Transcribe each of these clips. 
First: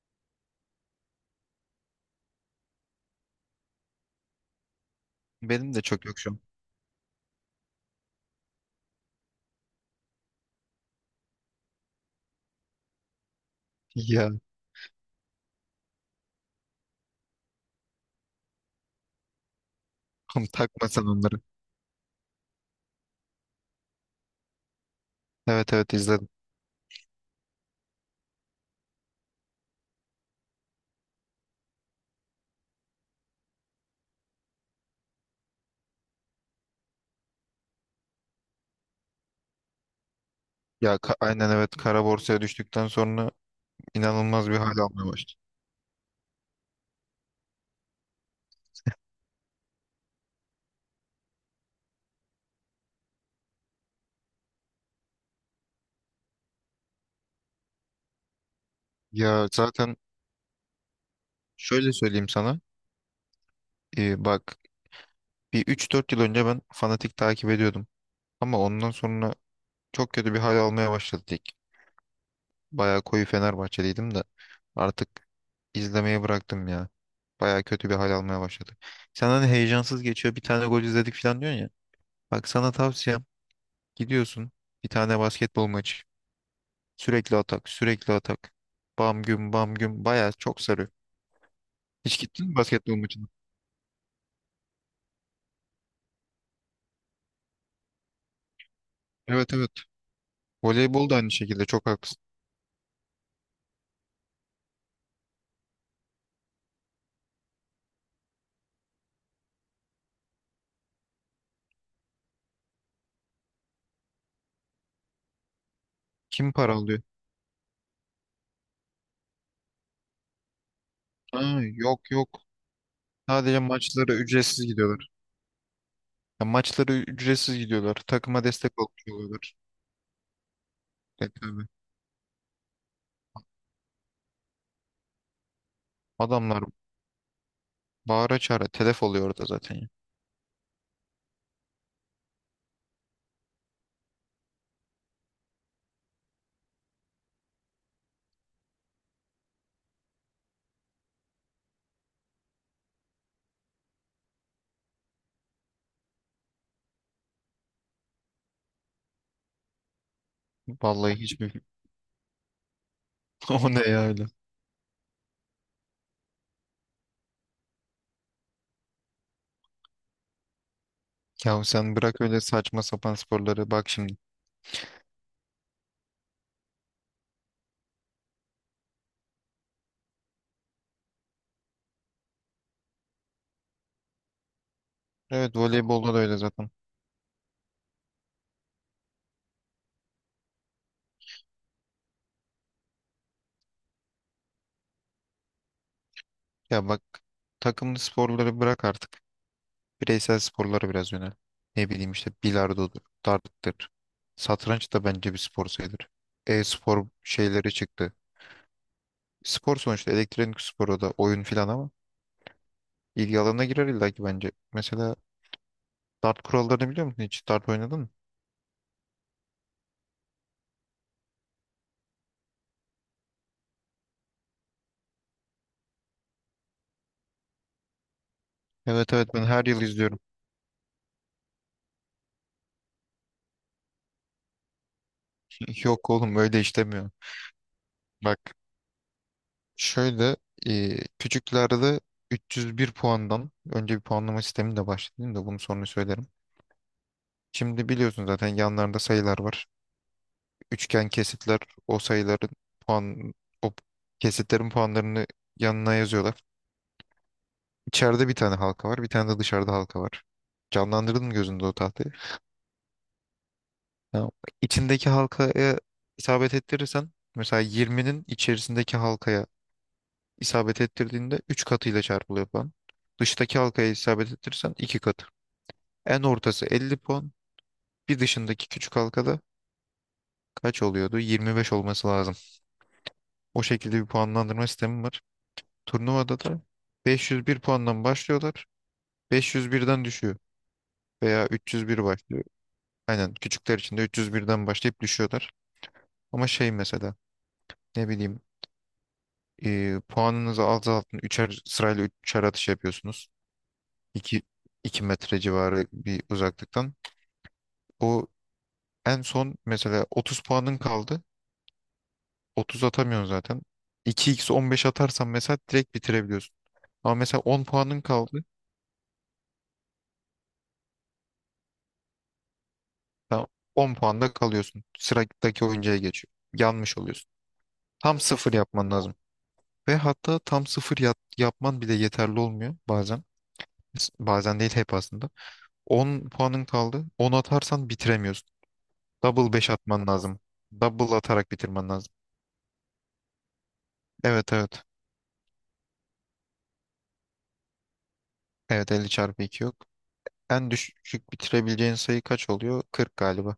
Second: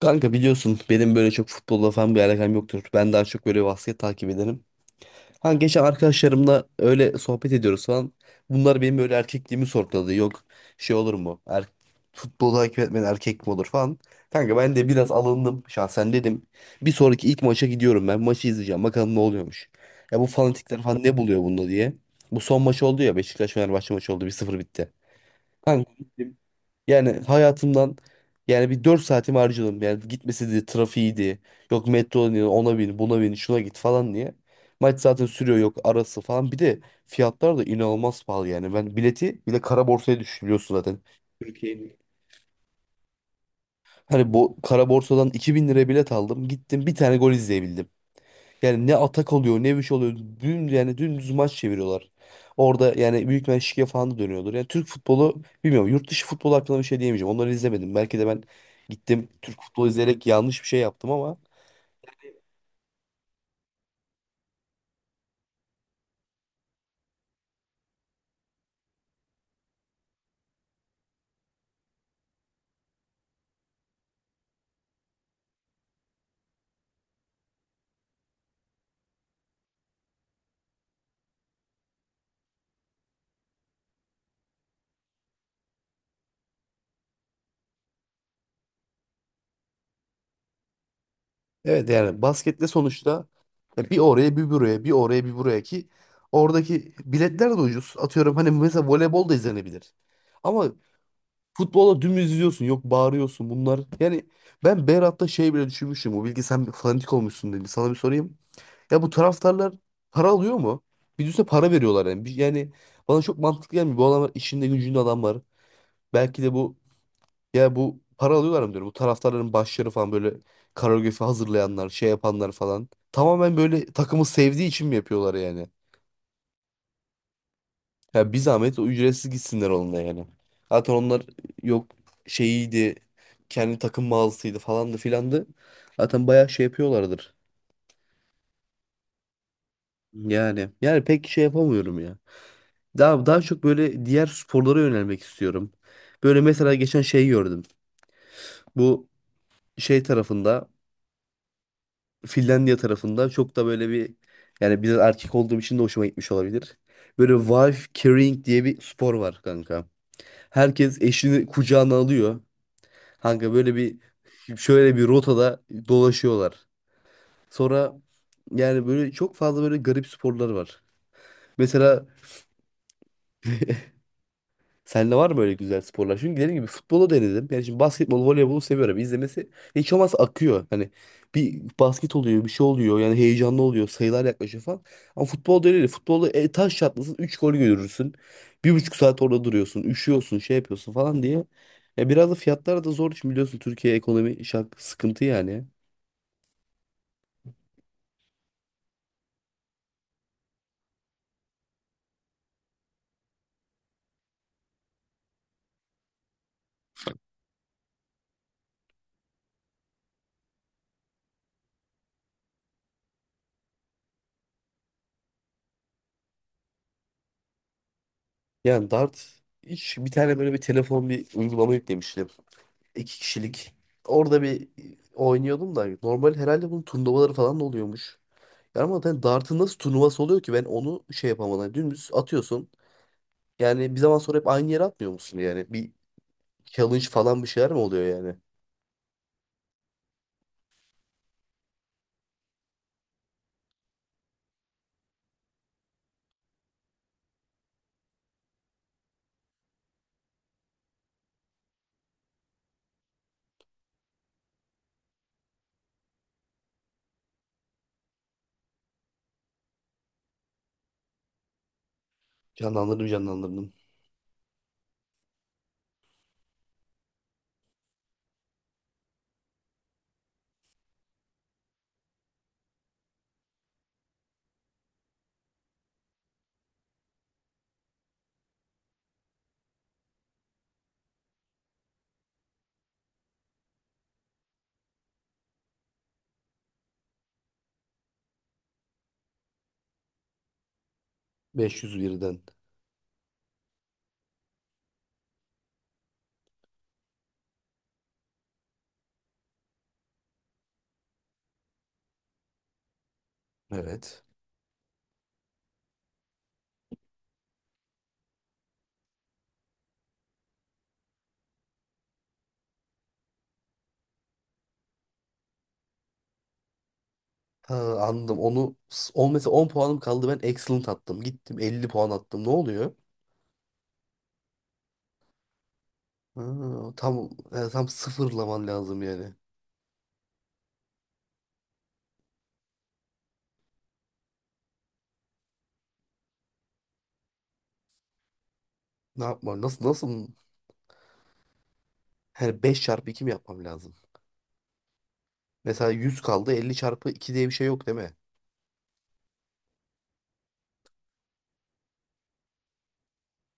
Kanka biliyorsun benim böyle çok futbolla falan bir alakam yoktur. Ben daha çok böyle basket takip ederim. Ha Benim de geçen çok yok şu an. arkadaşlarımla öyle sohbet ediyoruz falan. Bunlar benim böyle erkekliğimi sorguladı. Yok şey olur mu? Futbolu takip etmeyen erkek mi olur falan. Ya, Kanka ben de biraz alındım şahsen dedim. Bir sonraki ilk maça gidiyorum ben. Maçı izleyeceğim. Bakalım ne oluyormuş. Ya bu fanatikler takma falan sen ne buluyor onları. bunda diye. Bu son maç oldu ya, Beşiktaş Fenerbahçe maçı oldu. 1-0 bitti. Evet, Kanka evet, izledim. yani hayatımdan, yani bir 4 saatimi harcadım. Yani gitmesi de trafiğiydi. Yok metro diye ona bin buna bin şuna git falan diye. Maç zaten sürüyor, yok arası falan. Bir de fiyatlar da inanılmaz pahalı yani. Ben bileti bile kara borsaya düşürüyorsun Ya, zaten. Aynen, evet, Türkiye'nin. kara borsaya düştükten sonra Hani inanılmaz bu bir hal kara almaya borsadan başladı. 2.000 liraya bilet aldım. Gittim bir tane gol izleyebildim. Yani ne atak oluyor ne bir şey oluyor. Dün yani dümdüz maç çeviriyorlar. Orada yani büyük bir şike falan da dönüyordur. Yani Türk futbolu bilmiyorum. Yurt dışı futbolu hakkında bir şey diyemeyeceğim. Onları izlemedim. Belki de ben gittim Ya Türk futbolu zaten izleyerek yanlış bir şey yaptım ama şöyle söyleyeyim sana. Bak, bir üç dört yıl önce ben fanatik takip ediyordum. Ama ondan sonra çok kötü bir hal almaya başladı lig. Bayağı koyu Fenerbahçeliydim de artık izlemeyi bıraktım ya. Bayağı kötü bir hal almaya başladı. Sen hani heyecansız geçiyor, bir tane gol izledik falan diyorsun ya. Bak, sana tavsiyem: gidiyorsun bir tane basketbol maçı. Sürekli atak, sürekli atak. Bam güm, bam güm, bayağı çok sarıyor. evet Hiç yani gittin mi baskette basketbol sonuçta maçına? ya bir oraya bir buraya bir oraya bir buraya ki oradaki biletler de ucuz. Atıyorum hani mesela voleybol da Evet, evet. izlenebilir. Ama Voleybol da aynı şekilde, çok futbola haklısın. dümdüz izliyorsun. Yok bağırıyorsun bunlar. Yani ben Berat'ta şey bile düşünmüştüm. O bilgi sen fanatik olmuşsun dedim. Sana bir sorayım. Ya bu taraftarlar para alıyor mu? Bir düşünsene para veriyorlar yani. Yani bana çok mantıklı gelmiyor. Bu adamlar işinde gücünde adam var. Belki Kim de para bu, alıyor? ya bu para alıyorlar mı diyorum. Bu taraftarların başları falan böyle koreografi Ha, hazırlayanlar, yok, şey yok. yapanlar falan. Tamamen Sadece böyle maçlara takımı ücretsiz sevdiği için mi gidiyorlar. yapıyorlar yani? Ya, maçlara ücretsiz gidiyorlar. Ya bir Takıma destek zahmet o ücretsiz oluyorlar. gitsinler onunla yani. Zaten onlar E, tabii. yok şeyiydi, kendi takım mağazasıydı falandı filandı. Zaten bayağı Adamlar şey yapıyorlardır. bağıra çağıra telef oluyor orada zaten ya. Yani pek şey yapamıyorum ya. Daha çok böyle diğer sporlara yönelmek istiyorum. Böyle mesela geçen şey gördüm. Bu şey tarafında, Finlandiya tarafında çok da böyle bir, yani biraz erkek olduğum için de hoşuma gitmiş olabilir. Böyle wife carrying diye bir spor var kanka. Herkes Vallahi eşini hiçbir... kucağına alıyor. Kanka O böyle ne bir, ya öyle? şöyle bir rotada dolaşıyorlar. Sonra yani böyle çok fazla böyle garip sporlar var. Ya sen Mesela bırak öyle saçma sapan sporları, bak şimdi. sende var mı böyle güzel sporlar? Çünkü dediğim gibi futbolu denedim. Yani şimdi basketbol, voleybolu seviyorum. İzlemesi hiç olmazsa akıyor. Hani bir basket oluyor, bir şey oluyor. Yani heyecanlı oluyor. Sayılar yaklaşıyor falan. Ama Evet, futbolda öyle değil. voleybolda da Futbolda öyle zaten. taş çatlasın 3 gol görürsün. 1,5 saat orada duruyorsun. Üşüyorsun, şey yapıyorsun falan diye. Ya biraz da fiyatlar da zor. Şimdi biliyorsun Türkiye ekonomi sıkıntı yani. Ya bak, takımlı sporları bırak artık. Bireysel sporlara biraz yönel. Ne bileyim işte, bilardodur, darttır. Satranç da bence bir spor sayılır. E-spor şeyleri çıktı. Spor sonuçta elektronik spor, o da oyun filan ama ilgi alanına girer illa ki bence. Mesela dart kurallarını biliyor musun hiç? Dart oynadın mı? Yani dart hiç bir tane böyle bir telefon bir uygulama yüklemiştim. İki kişilik. Orada bir oynuyordum da normal herhalde bunun turnuvaları falan da oluyormuş. Yani ama Evet, zaten evet, ben dartın her nasıl yıl izliyorum. turnuvası oluyor ki ben onu şey yapamadım. Yani dümdüz atıyorsun. Yani bir zaman sonra hep aynı yere atmıyor musun yani? Bir Yok oğlum, öyle challenge işlemiyor. falan bir şeyler mi oluyor yani? Bak şöyle, küçüklerde 301 puandan önce bir puanlama sistemi de başladı, değil mi? De bunu sonra söylerim. Şimdi biliyorsun zaten yanlarında sayılar var. Üçgen kesitler, o sayıların puan, o kesitlerin puanlarını yanına yazıyorlar. İçeride bir tane halka var, bir tane de dışarıda halka var. Canlandırdın mı gözünde o tahtayı? Canlandırdım canlandırdım. Ha, içindeki halkaya isabet ettirirsen, mesela 20'nin içerisindeki halkaya isabet ettirdiğinde 3 katıyla çarpılıyor puan. Dıştaki halkaya isabet ettirirsen 2 katı. En ortası 50 puan. Bir dışındaki küçük halkada kaç oluyordu? 25 olması lazım. O şekilde bir puanlandırma sistemi var. Turnuvada da 501 puandan başlıyorlar. 501'den düşüyor. Veya beş yüz 301 birden başlıyor. Aynen küçükler için de 301'den başlayıp düşüyorlar. Ama şey mesela, ne bileyim, puanınızı azaltın. Üçer, sırayla üçer atış yapıyorsunuz. Evet. 2 2 metre civarı bir uzaklıktan. O en son mesela 30 puanın kaldı. 30 atamıyorsun zaten. 2x 15 atarsan mesela direkt bitirebiliyorsun. Ama mesela 10 Ha, puanın anladım. kaldı. Onu on mesela 10 puanım kaldı, ben excellent attım. Gittim 50 puan attım. Ne oluyor? Tamam. 10 puanda kalıyorsun. Sıradaki oyuncuya geçiyor. Ha, Yanmış tam oluyorsun. yani tam Tam sıfır sıfırlaman yapman lazım lazım. yani. Ve hatta tam sıfır yapman bile yeterli olmuyor bazen. Bazen değil, hep aslında. 10 puanın kaldı. 10 atarsan bitiremiyorsun. Ne Double yapmam? 5 Nasıl atman nasıl? lazım. Double atarak bitirmen lazım. Yani 5 çarpı 2 mi yapmam lazım? Evet, evet. Mesela 100 kaldı, 50 çarpı 2 diye bir şey yok değil mi? Evet, 50 çarpı 2 yok. En düşük bitirebileceğin sayı kaç oluyor? 40 galiba.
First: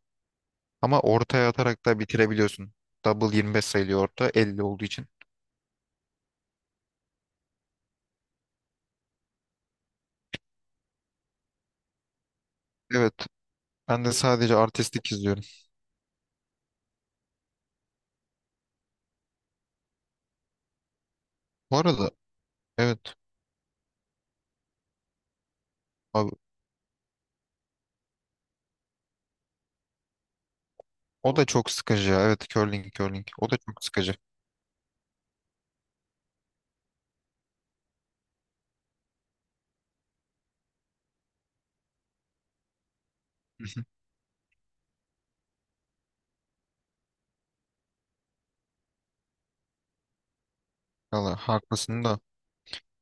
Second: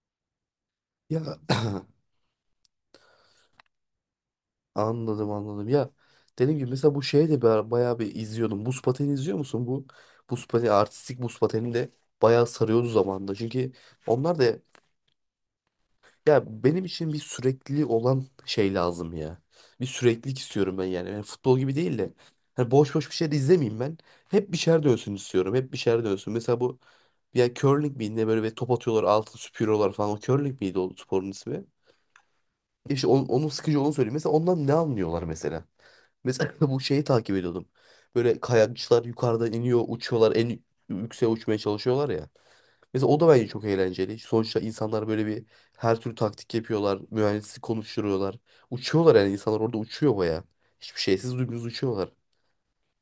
Ama Ya ortaya atarak da bitirebiliyorsun. Double 25 sayılıyor, orta 50 olduğu için. anladım anladım. Ya dediğim gibi mesela bu şeye de bayağı bir izliyordum. Buz pateni izliyor musun? Bu buz pateni Artistik buz pateni de bayağı sarıyordu Evet. zamanında. Çünkü Ben de onlar da, sadece artistik izliyorum. ya benim için bir sürekli olan şey lazım ya. Bir süreklilik istiyorum ben yani. Yani futbol gibi Bu değil arada, de hani boş boş bir evet şey de izlemeyeyim ben. Hep bir şeyler dönsün istiyorum. Hep bir şeyler abi, dönsün. Mesela bu ya curling miydi ne böyle ve top atıyorlar altın süpürüyorlar falan. O curling miydi o sporun o da ismi? çok sıkıcı ya. Evet, curling, İşte curling, onun o da sıkıcı çok olduğunu söyleyeyim. sıkıcı. Mesela ondan ne anlıyorlar mesela? Mesela bu şeyi takip ediyordum. Böyle kayakçılar yukarıdan iniyor, uçuyorlar, en yükseğe uçmaya çalışıyorlar ya. Mesela o da bence Hı çok hı. eğlenceli. Sonuçta insanlar böyle bir her türlü taktik yapıyorlar, mühendislik konuşturuyorlar. Uçuyorlar, yani insanlar orada uçuyor baya. Hiçbir şeysiz Valla dümdüz haklısın uçuyorlar. da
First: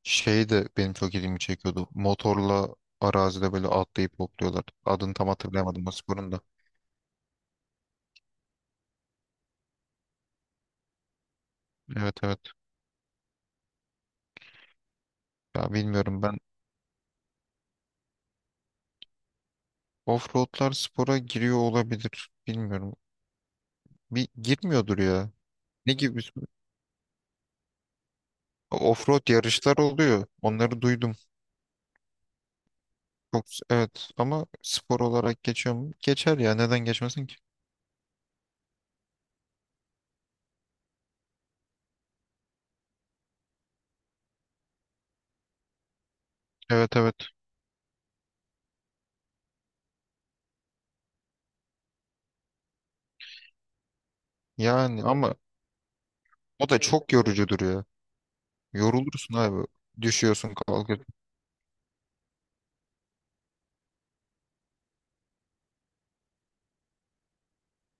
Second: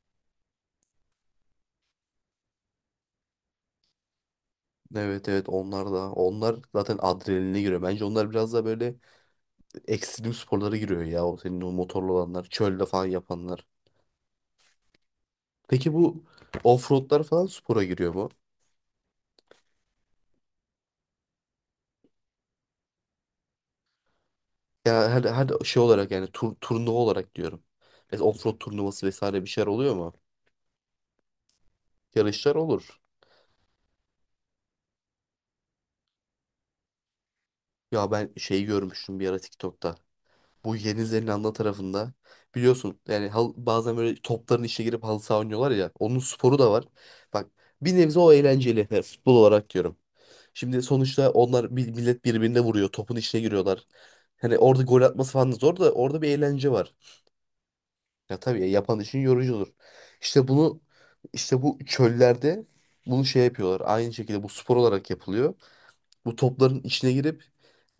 şey de benim çok ilgimi çekiyordu. Motorla arazide böyle atlayıp hopluyorlar. Adını tam Evet evet onlar hatırlayamadım o da. sporun da. Onlar zaten adrenaline giriyor. Bence onlar biraz da böyle ekstrem sporlara giriyor ya. O senin o motorlu Evet, evet, olanlar, çölde falan yapanlar. ya Peki bilmiyorum bu ben, offroadlar falan spora giriyor mu? offroadlar spora giriyor olabilir. Bilmiyorum, bir girmiyordur Ya her, ya. her şey Ne olarak gibi yani, bir- turnuva olarak diyorum. Mesela offroad turnuvası Offroad vesaire bir şeyler yarışlar oluyor mu? oluyor. Onları duydum. Yarışlar olur. Çok evet, ama spor olarak geçiyor mu? Geçer ya, neden geçmesin ki? Ya ben şeyi görmüştüm bir ara TikTok'ta. Bu Yeni Zelanda tarafında biliyorsun yani bazen böyle topların içine girip halı saha oynuyorlar ya. Onun sporu da var. Evet, evet. Bak bir nebze o eğlenceli. Yani futbol olarak diyorum. Şimdi sonuçta onlar millet birbirine vuruyor. Topun içine giriyorlar. Hani orada gol Yani atması ama falan da zor da orada bir o eğlence da var. çok yorucudur ya. Ya tabii ya, yapan için Yorulursun yorucu abi. olur. İşte Düşüyorsun, bunu kalkıyorsun. işte bu çöllerde bunu şey yapıyorlar. Aynı şekilde bu spor olarak yapılıyor. Bu topların içine girip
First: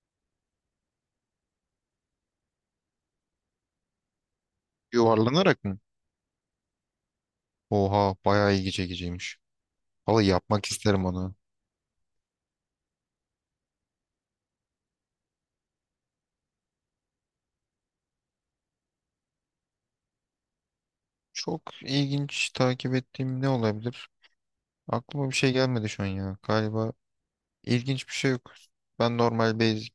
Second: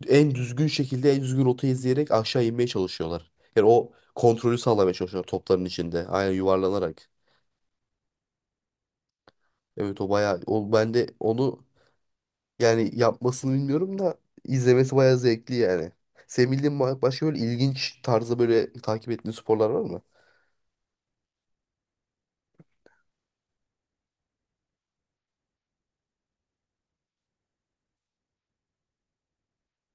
en düzgün şekilde en düzgün rotayı izleyerek aşağı inmeye çalışıyorlar. Yani o kontrolü sağlamaya çalışıyorlar topların Yuvarlanarak mı? içinde. Aynen yuvarlanarak. Oha, bayağı ilgi çekiciymiş. Evet o Vallahi bayağı, yapmak o ben isterim de onu. onu yani yapmasını bilmiyorum da izlemesi bayağı zevkli yani. Senin bildiğin başka böyle ilginç tarzda böyle takip ettiğin sporlar var mı? Çok ilginç takip ettiğim ne olabilir? Aklıma bir şey gelmedi şu an ya. Galiba ilginç bir şey yok. Ben normal basic,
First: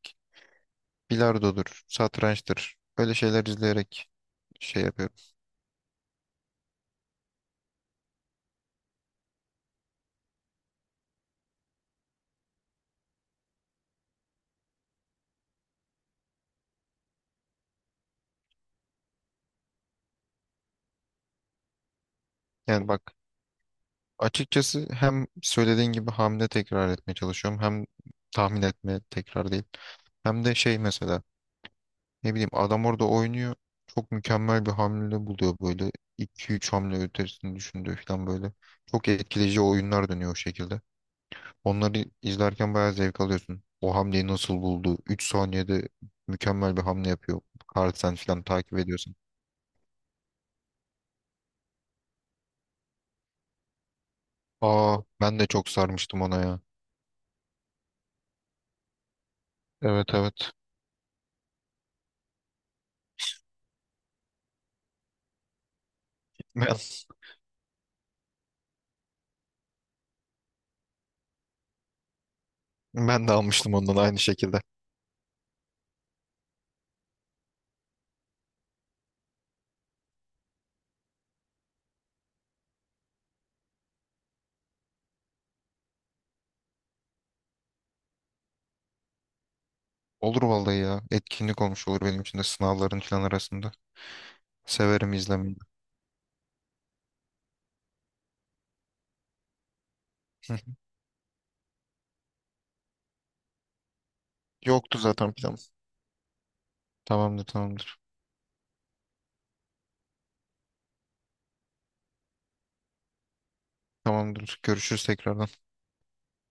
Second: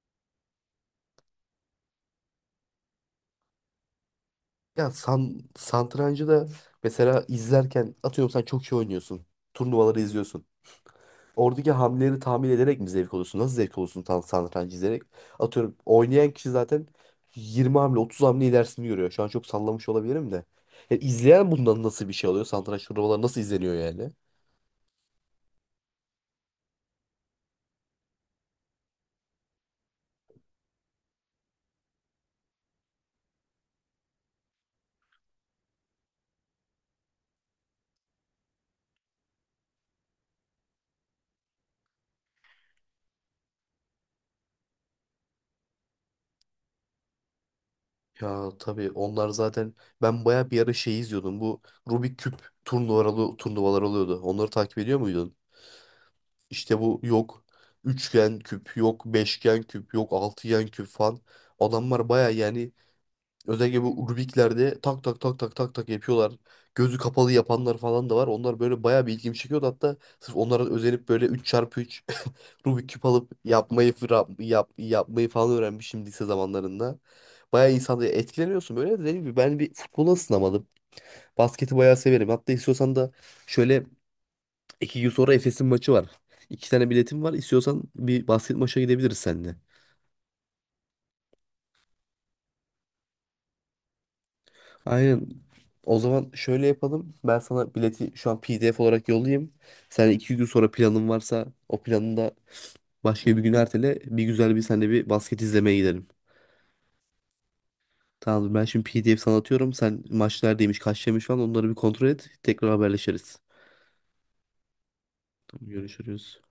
bilardodur, satrançtır. Böyle şeyler izleyerek şey Ya yapıyorum. Satrancı da mesela izlerken atıyorum sen çok iyi oynuyorsun. Turnuvaları izliyorsun. Oradaki hamleleri tahmin ederek mi zevk alıyorsun? Nasıl zevk alıyorsun tam satrancı izleyerek? Atıyorum oynayan kişi zaten 20 hamle 30 hamle ilerisini görüyor. Şu an çok sallamış olabilirim de. Ya izleyen bundan nasıl bir şey alıyor? Satranç Yani bak, turnuvaları nasıl izleniyor yani? açıkçası hem söylediğin gibi hamle tekrar etmeye çalışıyorum. Hem tahmin etme, tekrar değil. Hem de şey, mesela ne bileyim, adam orada oynuyor. Çok mükemmel bir hamle buluyor böyle. İki üç hamle ötesini düşündüğü falan böyle. Çok etkileyici oyunlar dönüyor o şekilde. Onları izlerken bayağı zevk alıyorsun. O hamleyi nasıl buldu? 3 saniyede mükemmel bir hamle yapıyor. Carlsen falan Ya takip tabii ediyorsun. onlar zaten ben baya bir ara şey izliyordum. Bu Rubik küp turnuvalar oluyordu. Onları takip Aa, ediyor muydun? ben de çok sarmıştım ona ya. İşte bu yok üçgen küp, yok beşgen küp, yok Evet, evet. altıgen küp falan. Adamlar baya yani özellikle bu Rubik'lerde tak tak tak tak tak tak yapıyorlar. Ben, Gözü kapalı yapanlar falan da var. Onlar böyle bayağı bir ilgimi çekiyordu. Hatta sırf onlara özenip böyle üç x üç Rubik küp ben de alıp almıştım yapmayı ondan aynı şekilde. Yapmayı falan öğrenmişim lise zamanlarında. Bayağı insanda etkileniyorsun böyle. Dediğim gibi ben bir futbola ısınamadım. Basketi bayağı severim. Hatta istiyorsan da şöyle 2 gün sonra Efes'in maçı var. İki tane biletim var. İstiyorsan bir basket maça gidebiliriz seninle. Olur vallahi ya. Etkinlik olmuş olur benim için de, sınavların falan arasında. Severim Aynen. izlemeyi. O zaman şöyle yapalım. Ben sana bileti şu an PDF olarak yollayayım. Sen iki gün Hı. sonra planın varsa o planını da başka bir gün ertele. Bir güzel bir senle Yoktu bir zaten basket plan. izlemeye gidelim. Tamamdır, tamamdır. Tamamdır. Ben şimdi PDF sana atıyorum. Sen maç neredeymiş, kaç demiş falan onları bir kontrol et. Tekrar haberleşiriz. Tamamdır. Görüşürüz tekrardan. Tamam, görüşürüz.